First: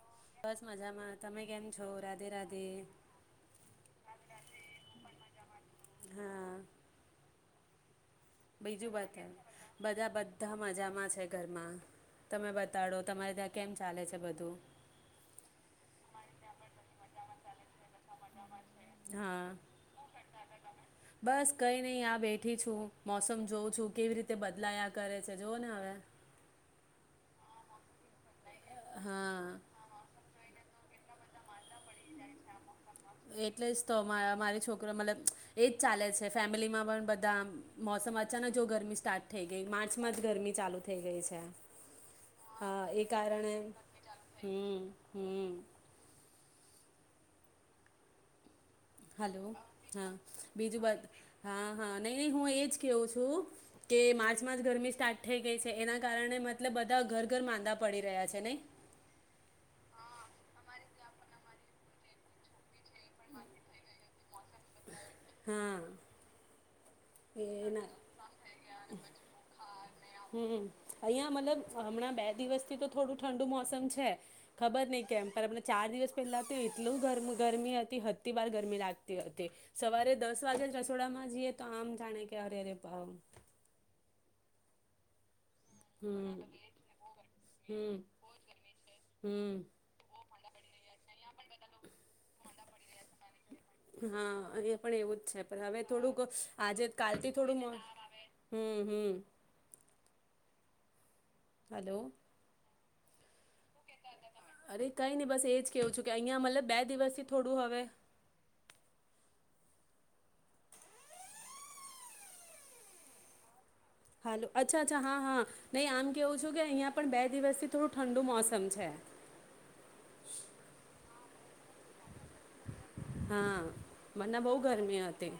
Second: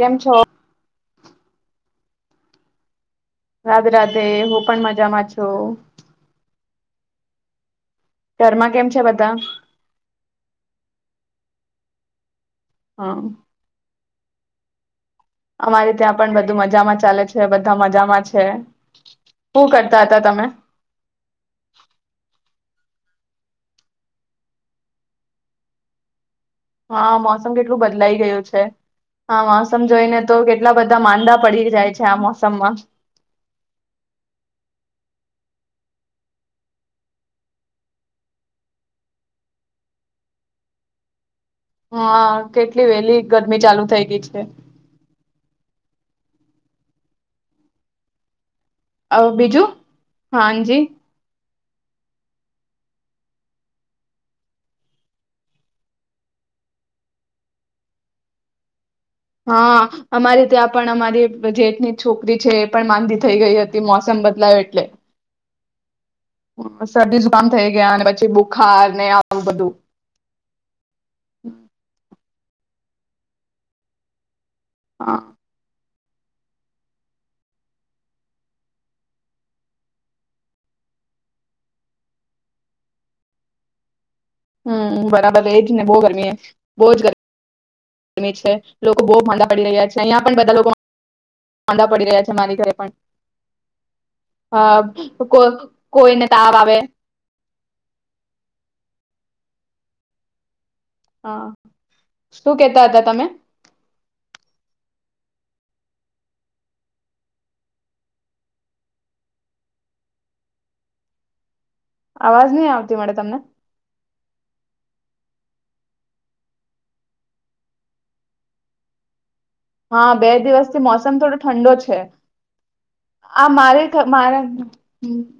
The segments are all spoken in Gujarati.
કેમ છો [inaudible] રાઘે રાઘે હું પણ મજામાં છું. હા ઘરમાં કેમ બીજું છે બધા બધા બધાં મજામાં છે. ધરમાં તમે બતાડો હ તમારે ત્યાં કેમ ચાલે છે? ને બધું. અમારે ત્યાં પણ બધું મજામાં ચાલે છે બધાં મજામાં છે. હા શું કરતા હતા તમે બસ કઈ નય આ બેઠી છું. મોસમ જોઉં છું કેવી રીતે બદલાયા કરે છે જોવોને હવે. હા મોસમ કેટલું બદલાઈ ગયું છે. હા મોસમ જોઈને તો કેટ એટલા બધા માંદા પડી જાય છે આ મોસમમાં. એટલે જ તો મારો છોકરો મતલબ એજ ચાલે છે ફેમિલીમાં પણ બધા મોસમ અચાનક જો ગરમી સ્ટાર્ટ થઈ ગઈ માર્ચમાં જ ગરમી ચાલુ થઈ ગઈ છે. હા હા કેટલી એ વેલી કારણે ગરમી ચાલુ થઈ ગઈ છે. હમ હમ અહ હલો બીજું હા હાજી બીજું. હા હા નય નય હું એજ કેવું છું કે માર્ચ મા ગરમી સ્ટાર્ટ થઈ ગઈ છે એના કારણે મતલબ બધા ઘર ઘર માંદા પડી રહ્યા છે ન હા અમારી ત્યાં પણ અમારી જેઠની છોકરી છે એ પણ માંદી થઈ ગઈ હતી મોસમ બદલાયો એટલે. હમ્મ. કામ થઈ ગયા અને પછી બુખાર ને આવું બધું. હમ થી તો થોડું ઠંડુ મોસમ છે. ખબર નહિ હા કેમ અમને ચાર દિવસ પેલા તો એટલું ગર ગરમી હતી અતિ વાર ગરમી લાગતી હતી સવારે દસ વાગે જ રસોડામાં જઈએ તો આમ જાણે [unintelligible] હમ્મ બરાબર એજ બહુ ગરમી હમ બહુ જ હમ ગરમી છે લોકો બહુ માંદા હમ પડી રહ્યા છે અહિયાં પણ બધા લોકો માંદા પડી રહ્યા છે મારી ઘરે પણ. હા એ પણ એવું જ અ કો છે પણ હવે થોડુંક કોઈને તાવ આવે આજે કાલથી થોડું હમ્મ હમ્મ હા હલો શું કેતા હતા? તમે. અરે કઈ નઈ બસ એજ કેવું છું કે અહિયાં મતલબ બે દિવસથી થોડું હવે અવાજ નહી આવતી મળે તમને? હ અચ્છા અચ્છા હા હા નહી આમ કેવું છું કે અહિયા પણ બે દિવસથી થોડું ઠંડુ મોસમ છે. હા બે દિવસથી મોસમ થોડો ઠંડો છે. આ હા મારે મને મારા બહુ ગરમી હમ્મ હતી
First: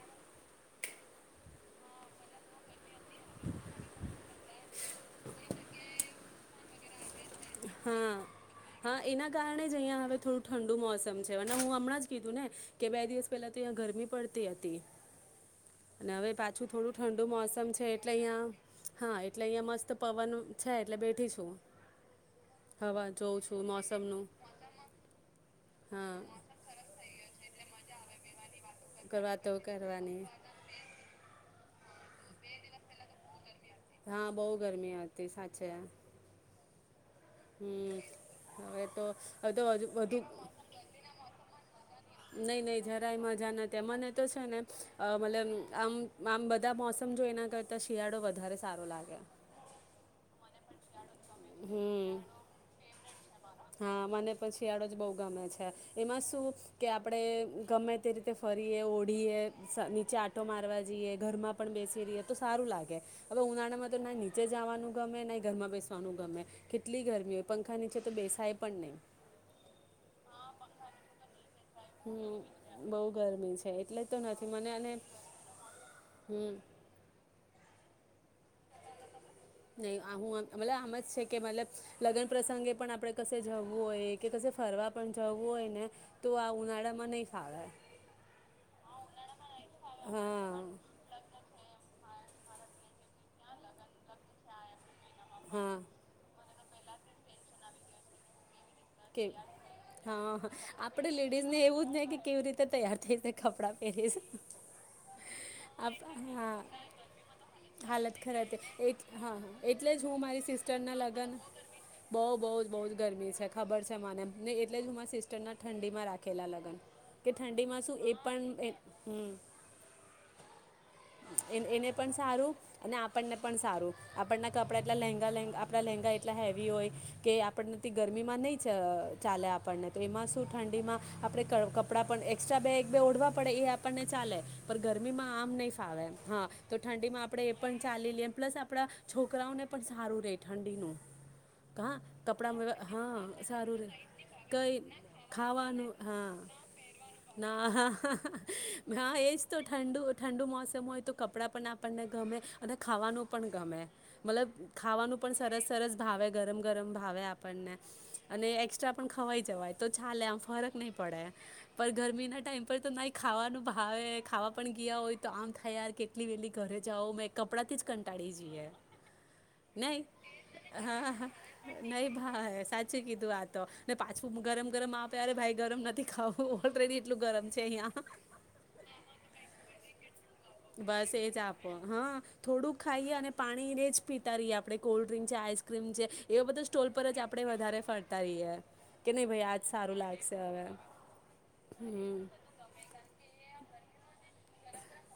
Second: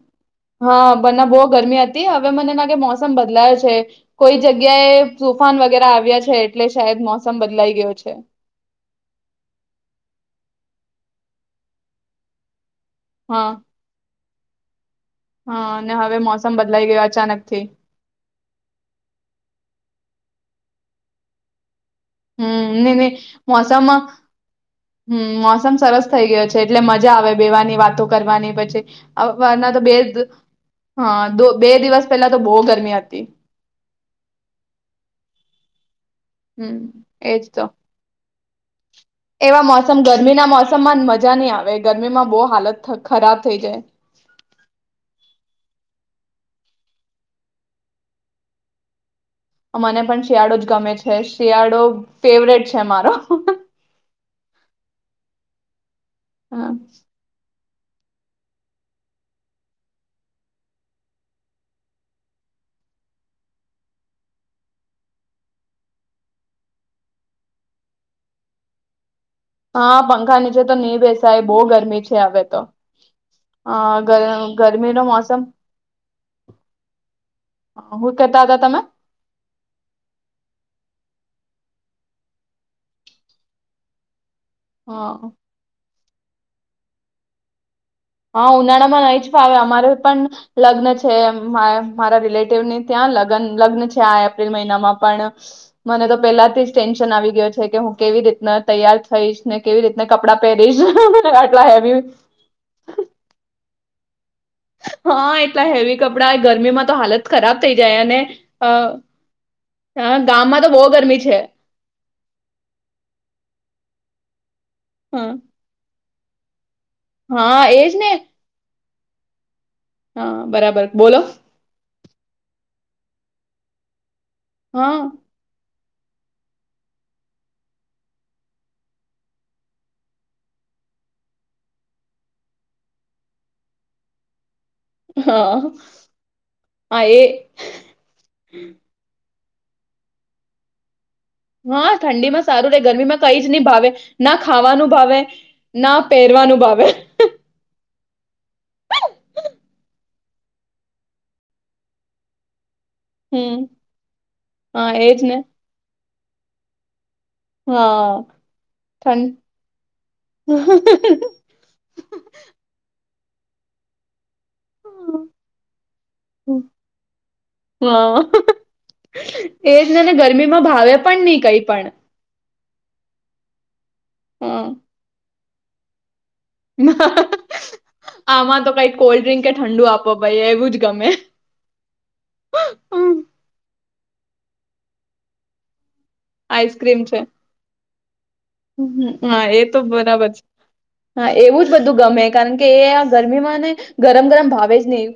હા બંને બહુ ગરમી હતી હવે મને લાગે મોસમ બદલાયો છે કોઈ જગ્યાએ તુફાન વગેરે આવ્યા છે એટલે શાયદ મોસ બદલાઈ ગયો હા છ હા એના કારણે જ અહિયાં હવે થોડું ઠંડુ મોસમ છે અને હું હમણાં જ કીધું ને કે બે દિવસ હા પહેલા તો ત્યા ગરમી પડતી હા [unintelligible] અને હવે મોસમ પાછું બદલાઈ થોડું ગયો ઠંડુ અચાનક થી મોસમ છે એટલે અહિયાં હા એટલે અહં મસ્ત પવન છે એટલે બેઠી છું. હમ્મ ની ની હવા જોઉં છું મોસમ મોસમનું હમ્મ મોસમ સરસ હા થઇ ગયો છે એટલે મજા આવે બેવાની વાત તો કરવાની પ વાતો ના તો બે કરવાની હા દો બે દિવસ પેલા તો બહુ ગરમી હતી હા બહુ ગરમી હતી સાચે હમ્મ એજ તો. હમ હવે તો એવા મોસમ ગરમીના મોસમમાં મજા નહી આવે ગરમીમાં બહુ નઈ નહી હાલત થ જરાય ખરાબ મજા થઈ ના તે જાય મને તો છે ને મતલબ આમ આમ બધ બધા મોસમ જો એના કરતાં શિયાળો વધારે સારો લાગે મને પણ શિયાળો જ ગમે છે. શિયાળો હમ ફેવરેટ છે મારો શિયોડો જ બો ગમે છે. એમાં શું કે આપડે ગમે તે રીતે ફરીએ ઓઢીએ નીચે આંટો મારવા જઈએ ઘરમાં પણ બેસી રહીએ તો સારું લાગે હવે ઉનાળામાં તો ના નીચે જવાનું ગમે નહી ઘરમાં બેસી. [unintelligible] ગમે કેટલી ગરમી હોય પંખા નીચે તો બેસાય પણ નહી. હા પંખા નીચે તો નહી બેસાાયબ. બો ગરમી છે હવે તો. હમ બહુ ગરમી છે અ એટલે જ તો નથી મને અને ગરમી રો મોસમ. હમ કેતા હતા તમે. નહી આ હું આ મતલબ આમ જ છે કે મતલબ લગ્ન પ્રસંગે પણ આપડે કશે જવું હોય. કે કછ ફરવા પણ હ જવું હોય ને તો આ ઉનાળામાં નહી ફાવે. હા ઉનાળામાં રહી જ. અમારે પણ હા લગ્ન છે એ. મારા રિલેટવની ત્યાં લગન લગ્ન છે આ એપ્રિલ મહિનામાં. પણ હા મને તો પેલાથી જ ટેન્શન આવી ગયો છે કે હું કેવી રીતના તૈયાર કે થઈશ ને કેવી રીતને કપડાં હા પહેરીશ આપણે આટલા હેવી. કપડા. એ છે. હા એટલા હેવી કપડાં હા ગરમીમાં તો હાલત ખરાબ થઈ જાય હાલત અને ખરા છે અ, હા એટલે જ હા, હું મારી ગામમાં તો સિસ્ટર બહુ ના ગરમી લગ્ન છે બહ બહ બહ જ ગરમી છે. [inaudible] ખબર છે મને. એટલે હું હા સિસ્ટરના ઠંડીમાં રાખી. ખલા લગન. [inaudible] કે હા ઠંડીમાં એજ શું એ ને પણ. હમ. [inaudible] હા બરાબર. બોલો એન એને. પણ સારું અને આપણને પણ સારું. આપણના કપડા હા એટલા લેહેંગા લેા. [inaudible] આપડા લેંગા એટલા હેવી હોય કે આપણને ગરમીમાં નહી ચાલે આપણને તો એમાં શું ઠંડીમાં આપણે કપડાં પણ એસ્ટ્રા બે એક બે ઓઢવા પડે એ આપણને ચાલે. પણ ગરમી માં આમ હા નહી. ખાવેમ હા તો ઠંડીમાં આપણે એ પણ ચાલી લએ પ્લસ આપણા છો છોકરાઓને પણ સારું રે ઠંડીનું. હા ઠંડી માં કપડાં સારું રહેે ગરમીમાં કઈ હા જ નહી સારું ભાવે રહે ના કંઈ ખાવાનું ભાવે ખાવાનું ના હા પહેરવાનું ભાવે. ના હા એ જ તો ઠંડુ ઠંડુ મોસમ. હોય તો કપડાં પણ આપણને ગમે. અને ખાવાનું પણ હમ ગમે મતલબ હા એજ ખાવાનું પણ ને સરસ સરસ. ભાવે ગરમ ગરમ ભાવે આપ પને હા અને એસ્ટ્રા પણ ખવા જવાય તો ચાલે આમ ફરક નહી પડે ઠંડ પણ ગરમી ના ટાઈમ પર તો નાઈ ખાવાનું ભાવે ખાવા પણ ગીયા હોય તો આમ થયાર કેટલી વેલી ઘરે જાઓ મેં કપડાથી જ હા કંટાળી જઈએ એજ નહી ને ને ગરમીમાં ભાવે હા હ પણ નહી કઈ પણ નહી ભા સાચું કીધું આ તો ને પાછું હા ગરમ ગરમ આપે અરે ભાઈ ગરમ નથી ખાઓ આમાં તો કઈક કોલ્ડ્રિંક કે ઠંડુ આપો ભાઈ એવું જ ગમે બસ એજ આપો હા થોડુંક ખાઈએ અને પાણી રેજ પીતા રહીએ આપણે કોલ્ડ્રિંક છે આઈસક્રીમ છે- એવો બધો સ્ટોલ આઈસ્ક્રીમ પર છે જ આપડે વધારે ફરતા રહીએ કે નહીં ભાઈ હા આજ એ તો સારું બરાબર લાગશે છે હવે હા એવું જ બધું હમ ગમે કારણ કે એ આ ગરમીમાં નેશગરમ ગરમ ભાવે જ નહી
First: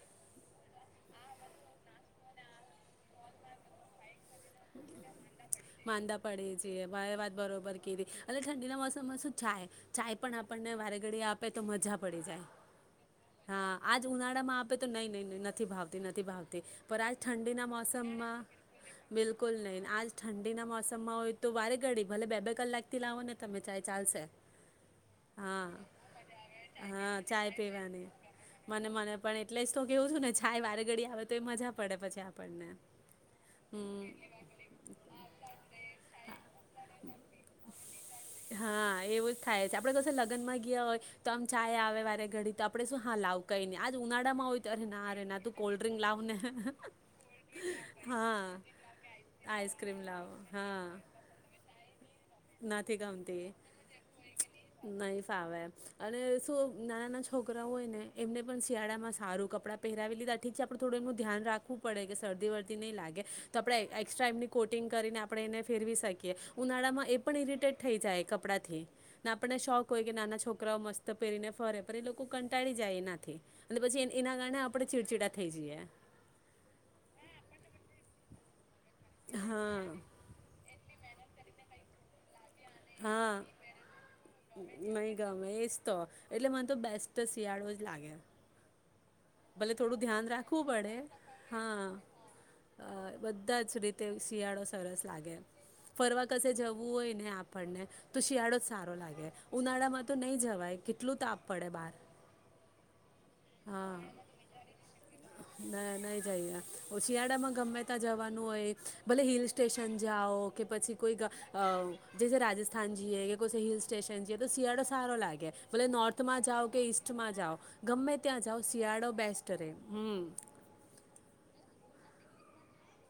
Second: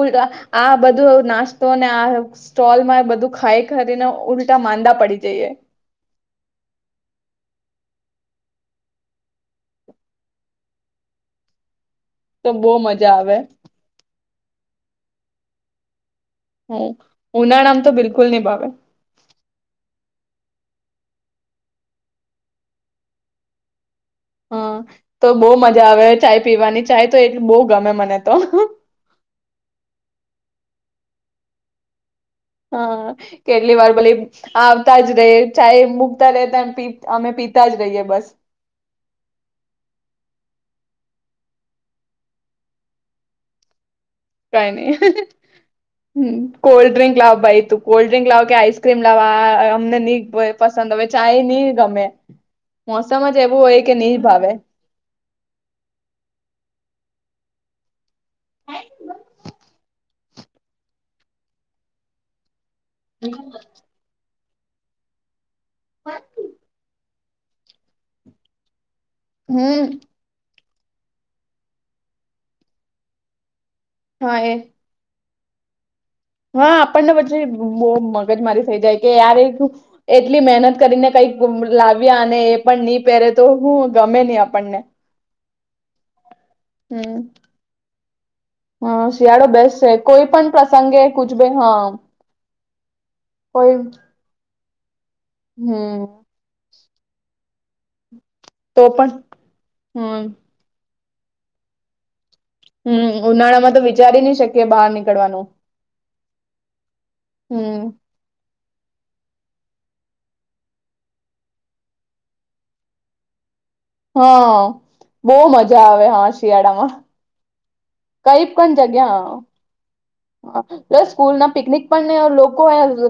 ઊલ આ બધું નાસ્તોને આ સ્ટોલ માં બધું ખાઈ કરીને ઉલ માંદા પડી જઈએ ભાએ વાત બરોબર ઠંડીના મોસમમાં શું ચાય ચાય પણ આપણને વારે ઘડીએ આપે તો મજા પડી જાય તો બહુ મજા આવે હા આજ ઉના ણ આપે તો નઈ નઈ નઈ‌ નથી ભાવતી ન થી ભાવતી હમ પણ આજ ઠંડીના ઉનાળામાં તો બિલકુલ નહી મોસમમાં ભાવે બિલ કુલ નહી આજ ઠંડીના મોસમમાં હોય તો વારે ગડી ભલે બે બે કલાક થી લાવો ને તમે ચાય ચાલસે હા તો બહુ હા મજા આવે ચાય પીવાની હા તો એટલી ચાય બહુ ગમે પીવાની મને તો મને મને પણ એટલે જ તો કેવું છું ને ચાય વારે ઘડી આવે તો એ મજા પડે પછી આપ હા કેટલી વાર ભલે આવતા જ રે ચાય મુકતા રેતા પી અમે પીતા જ રહીએ બસ. મા ગીયા હોય તો આમ ચાય આવે વારે ઘડી તો આપડે શું હા લાવ કઈની આજ ઉનાળામાં હોય કઈ તો અરે નઈ ના અરે ના તું કોલ્ડ્રિંક લાવ હ ને કોલ્ડ ડ્રિંક લાવ ભાઈ તું કોલ્ડ ડ્રિંક હા લાવ કે આઈસક્રીમ લાવ હા અમને આઈસક્રીમ ની લાવો હા પસંદ આવે ચાય ની ગમે. નથી મોસમ જ ગમતી એવું હોય કે નહી ભાવે હમ નહી ફાવે અને શું નાના છો છોકરા હોય ને એમને પણ શિયાળામાં સારું કપડાં પહેરાવી લીધા ઠીક છે આપણુ થોડું એમનું ધ્યાન રાખવું પડે કે શરદી વરદી ઠંડી ની લાગે તો આપણે એક્સ્ટ્રા એમની કોટિંગ કરીને આપણે એને ફેરવી શકીએ ઉનાળામાં એ એ પણ ઇરિટેટ થઈ જાય કપડાંથી. ના આપણને શોખ હોય કે નાના છોક છકરાઓ મસ્ત પહેરીને ફરે પણ એ લોકો કંટાળી જાય એનાથી. અને પછી એ નાના કારણે આપણે ચીડચિડા થ જએ. હા, આપણને પછી બો મગજ મારી થઈ જાય કે યાર હા એટલી મહેનત કરીને કઈક ગુમ લાવ્યા અને એ પણ ની પહેરે હા તો હું ગમે નહી આપણને નહીં ગમે તો એટલે મને તો બેસ્ટ શિયાળો જ લાગે હા ભલે થોડું ધ્યાન રાખવું પડે, કુછ ભી હા બધા કોઈ જ રીતે શિયાળો સરસ લાગે, હમ ફરવા કશે જવું હોય ને આપણને, તો શિયાળો જ તો સારો પણ લાગે ઉનાળામાં તો હમ ની જવાય કેટલું તાપ પડે બાર હમ, ઉનાળા માં તો વિચારી ને ના, નઈ જઈએ શિયાળા માં હમ ગમેતા જવાનું હોય ભલે હિલ સ્ટેશન જાઓ કે પછી કોઈક, જે રાજસ્થાન જીયેએ કે કોઈ હિલ સ્ટેશન જે તો હા શિયાળો સારો, બહુ લાગે મજા ભ આવે હા નોર્થમાં જાવ કે શિયાળામાં ઈસ્ટમાં જાવ ગમે ત્યાં જાવ શિયાળો હ, બેસ્ટ રહે હમ હ, સ્કૂલ ના પિકનિક આપણ લોકો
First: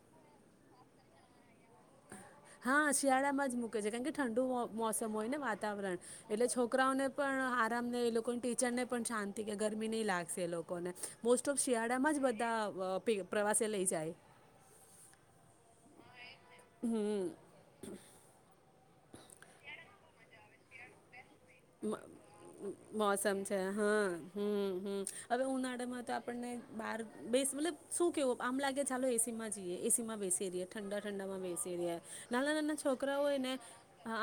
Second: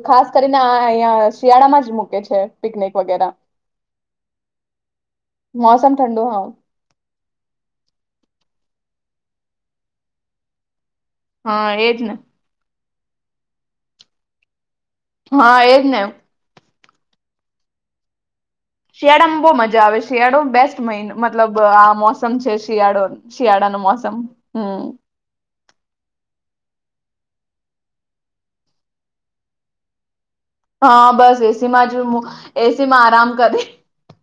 ખાસ કરીને અહીંયા શિયાળામાં જ મૂકે છે હા પિકનિક વગેરે શિયાળામાં જ મુૂકે છે કારણ કે ઠંડુ મોસમ હોય ને મોસમ વાતાવરણ ઠંડુ એટલે હા છોકરાઓને પણ આરામ ને એ લોકોની ટી ચને પણ શાંતિ કે ગરમી નહી લાગશે લોકોને મોસ્ટ ઓફ હા એજ શિયાળામાં ને જ બધા પ્રે પ્રવાસે લઈ જાય હા, એજ ને હમ શિયાળામાં બહુ મજા આવે શિયાળો બેસ્ટ મહિનો મતલબ આ મોસમ છે શિયાળો મોસમ છે શિયાળાનો હ, મોસમ હમ, હમ, હવે ઉનાળામાં તો આપણને બાર બેસ, મતલબ શું કેવો આમ લાગે ચાલો એસી માં જઈએ, એસી માં બેસી પહેરીએ ઠંડા હા બસ ઠંડામાં બેસી એસીમાં જ રહ્યા, નાના નાના એસીમાં છોકરાઓ આરામ એને કરી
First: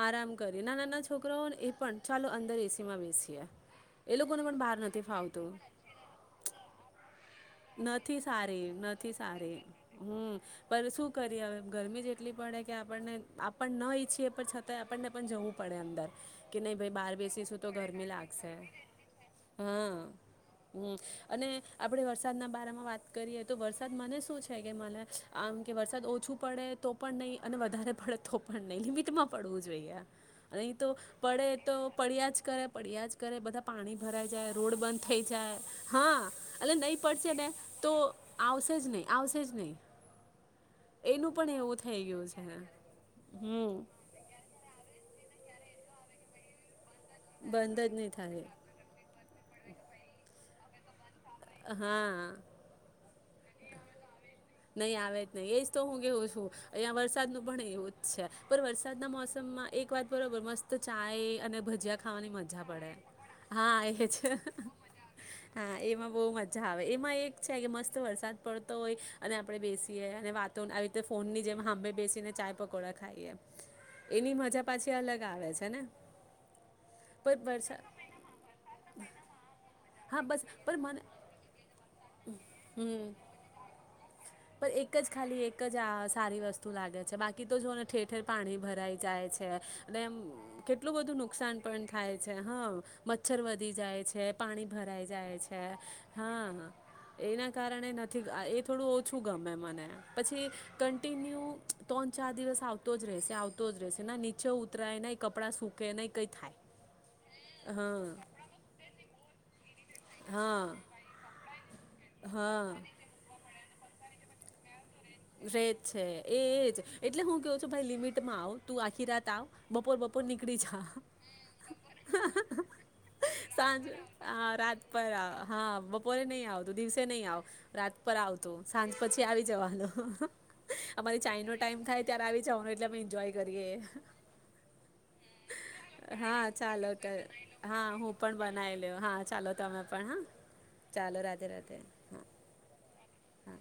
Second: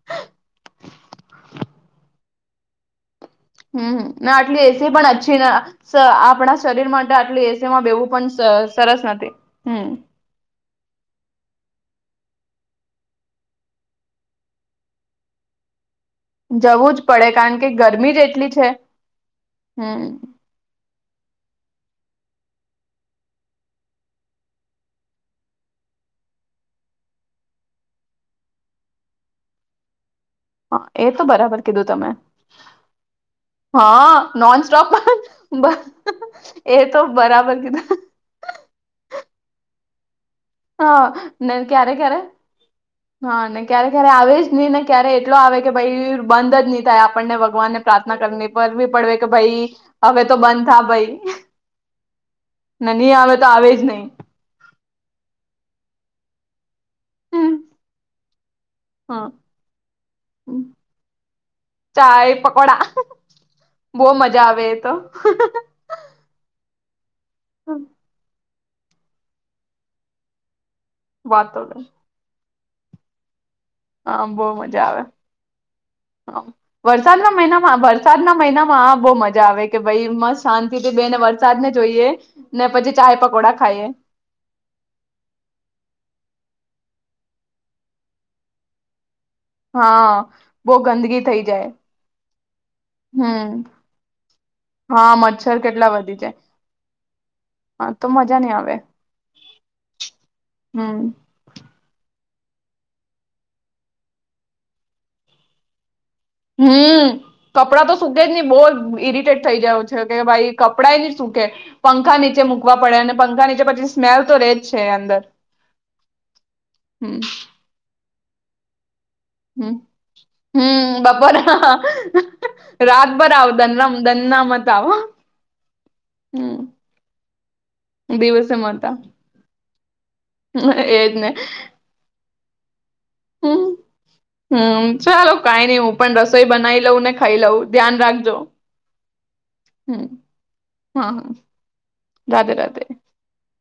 આરામ કરીએ નાના -નાના છોકરાઓને એ પણ ચાલો અંદર એસીમાં બેસી હમ, આટલી એસી પણ અંછી ફાવતું ના આપણા શરીર માટે આટલી એસી નથી સારી, નથી સારી હમ શું કરી કે હવે ગરમી જેટલી પડે કે આપણને આપણ ન ઈચ્છીએ પણ છતાંય આપણને પણ જવું પડે અંદર કે નહી ભાઈ જવું જ બહાર પડે બેસીશું કારણ કે તો ગરમી જ એટલી લાગશે છે હમ, હ અને આપડે વર્ષ વરસાદના બારામાં વાત કરીએ તો વરસાદ મને શું છે કે મને આમ કે વરસાદ ઓછું પડે તો પણ નહીં અને વધારે પડે તો પણ નહીં લિમિટમાં પડવું જોઈએ. નહી તો એ બરાબર પડે તો કીધું તમે પડ્યા જ કરે પડ્યા જ કરે બધા પાણી હા ભરાઈ જાય નોન રોડ સ્ટોપ બંધ થઈ જાય હા એટલે એ નહી તો છે ને બરાબર તો કીધું આવશે જ નહી આવશે જ નહી. [inaudible] હા ને ક્યારે-ક્યારે છે હા ને હમ ક્યારે ક્યારે આવેજ નહી ને ક્યારે એટલો આવે કે ભાઈ બંધ જ ની થાય આપણને ભગવાનને બંધ જ નહીં પ્રાર્થના કરની પર થાય કરવી પડે. કે ભઈ હવે તો બંધ થા ભઈ. હા. અમે ની આવે તો આવે જ નહી. નહી આવે જ નહી એજ તો હું કેવું છું અહંયા વરસાદ નું પણ એવું જ છે. પર વરસાદના હા મોસમમાં એક વાત બરોબર મસ્ત ચાય અને ભજીયા ખાવાની ચાય મજા પકોડા પડે હા એ બહુ છે મજા આવે એ તો હા એમાં બહું મજા આવે. એમાં એક છે કે મસ્ત વરસાદ પડ તો ઇ અને આપડે બેસીએ અને વાત તો આવી રીતે ફોનની વાતો જેમ હાભે બેસીને ચાય પકોડા ખાઈએ હા એની બોહ મજા પાછી આવે અલગ છે ને વરસાદના પણ મહિનામાં વરસાદ વરસાદના મહિનામાં આ બોહ મજા આવે કે ભાઈ હા મસ્ત બસ પણ શાંતિથી મને બેસી ને વરસાદ ને જોઈએ ને પછી હમ ચાય પકોડા ખાઈએ પણ એક જ ખાલી એક જ આ સારી વસ્તુ લાગે છે બાકી તો જોને ઠેર ઠેર પાણી ભરાઈ જાય છે હા બહુ કેટલું બધું ગંદકી થઈ નુકસાન જાય પણ થાય છે હા મચ્છર હમ વધી જાય છે પાણી ભરાઈ હા જાય મચ્છર છે કેટલા વધી જાય હા એના કારણે હા તો નથી મજા નઈ એ આવે થોડું ગમે મને પછી હમ કંટીન્યુ ત્રણ ચાર દિવસ આવતો જ રહેશે આવતો જ રહેશે ના નીચે ઉતરાય નઈ કપડાં સુકે નઈ હમ્મ કપડાં તો સુકે જ નહી બહુ ઈરિટેટ થઈ જાવ કે ભાઈ હા કપડા ઈ નઈ સુૂકે પંખા નીચે હા મૂકવા પડે અને પંખા નીચે પછી સ્મલ તો રે જ રેજ છે એજ હમ એટલે હું કેવું છું ભાઈ લિમિટ. માં આવ તું આખી રાત. હમ બપોર બપોર નીકળી જા હમ બપોરા રાતભર આવ સાંજ દનરામ હ દનના મત રાત આવો પર હા બપોરે નહી આવતું હમ દિવસે નહી આવ રાત પર દિવસે આવતું મત સાંજ આવ પછી આવી જવાનું. [unintelligible] એજ અમારે ને ચાઈ નો ટાઈમ થાય ત્યાં આવી જાઓ એટલે અમે જોય હમ કરીએ. હમ ચાલો કઈ નઈ હું પણ રસોઈ હા બનાવી ચાલો લઉં તો ને ખાઈ લઉં ધ્યાન હા હું રાખજો પણ બનાઈ લઉં હા ચાલો તમે હમ પણ હા હા ચાલો હા રાધે રાધે હા. રાધે રાધે હા.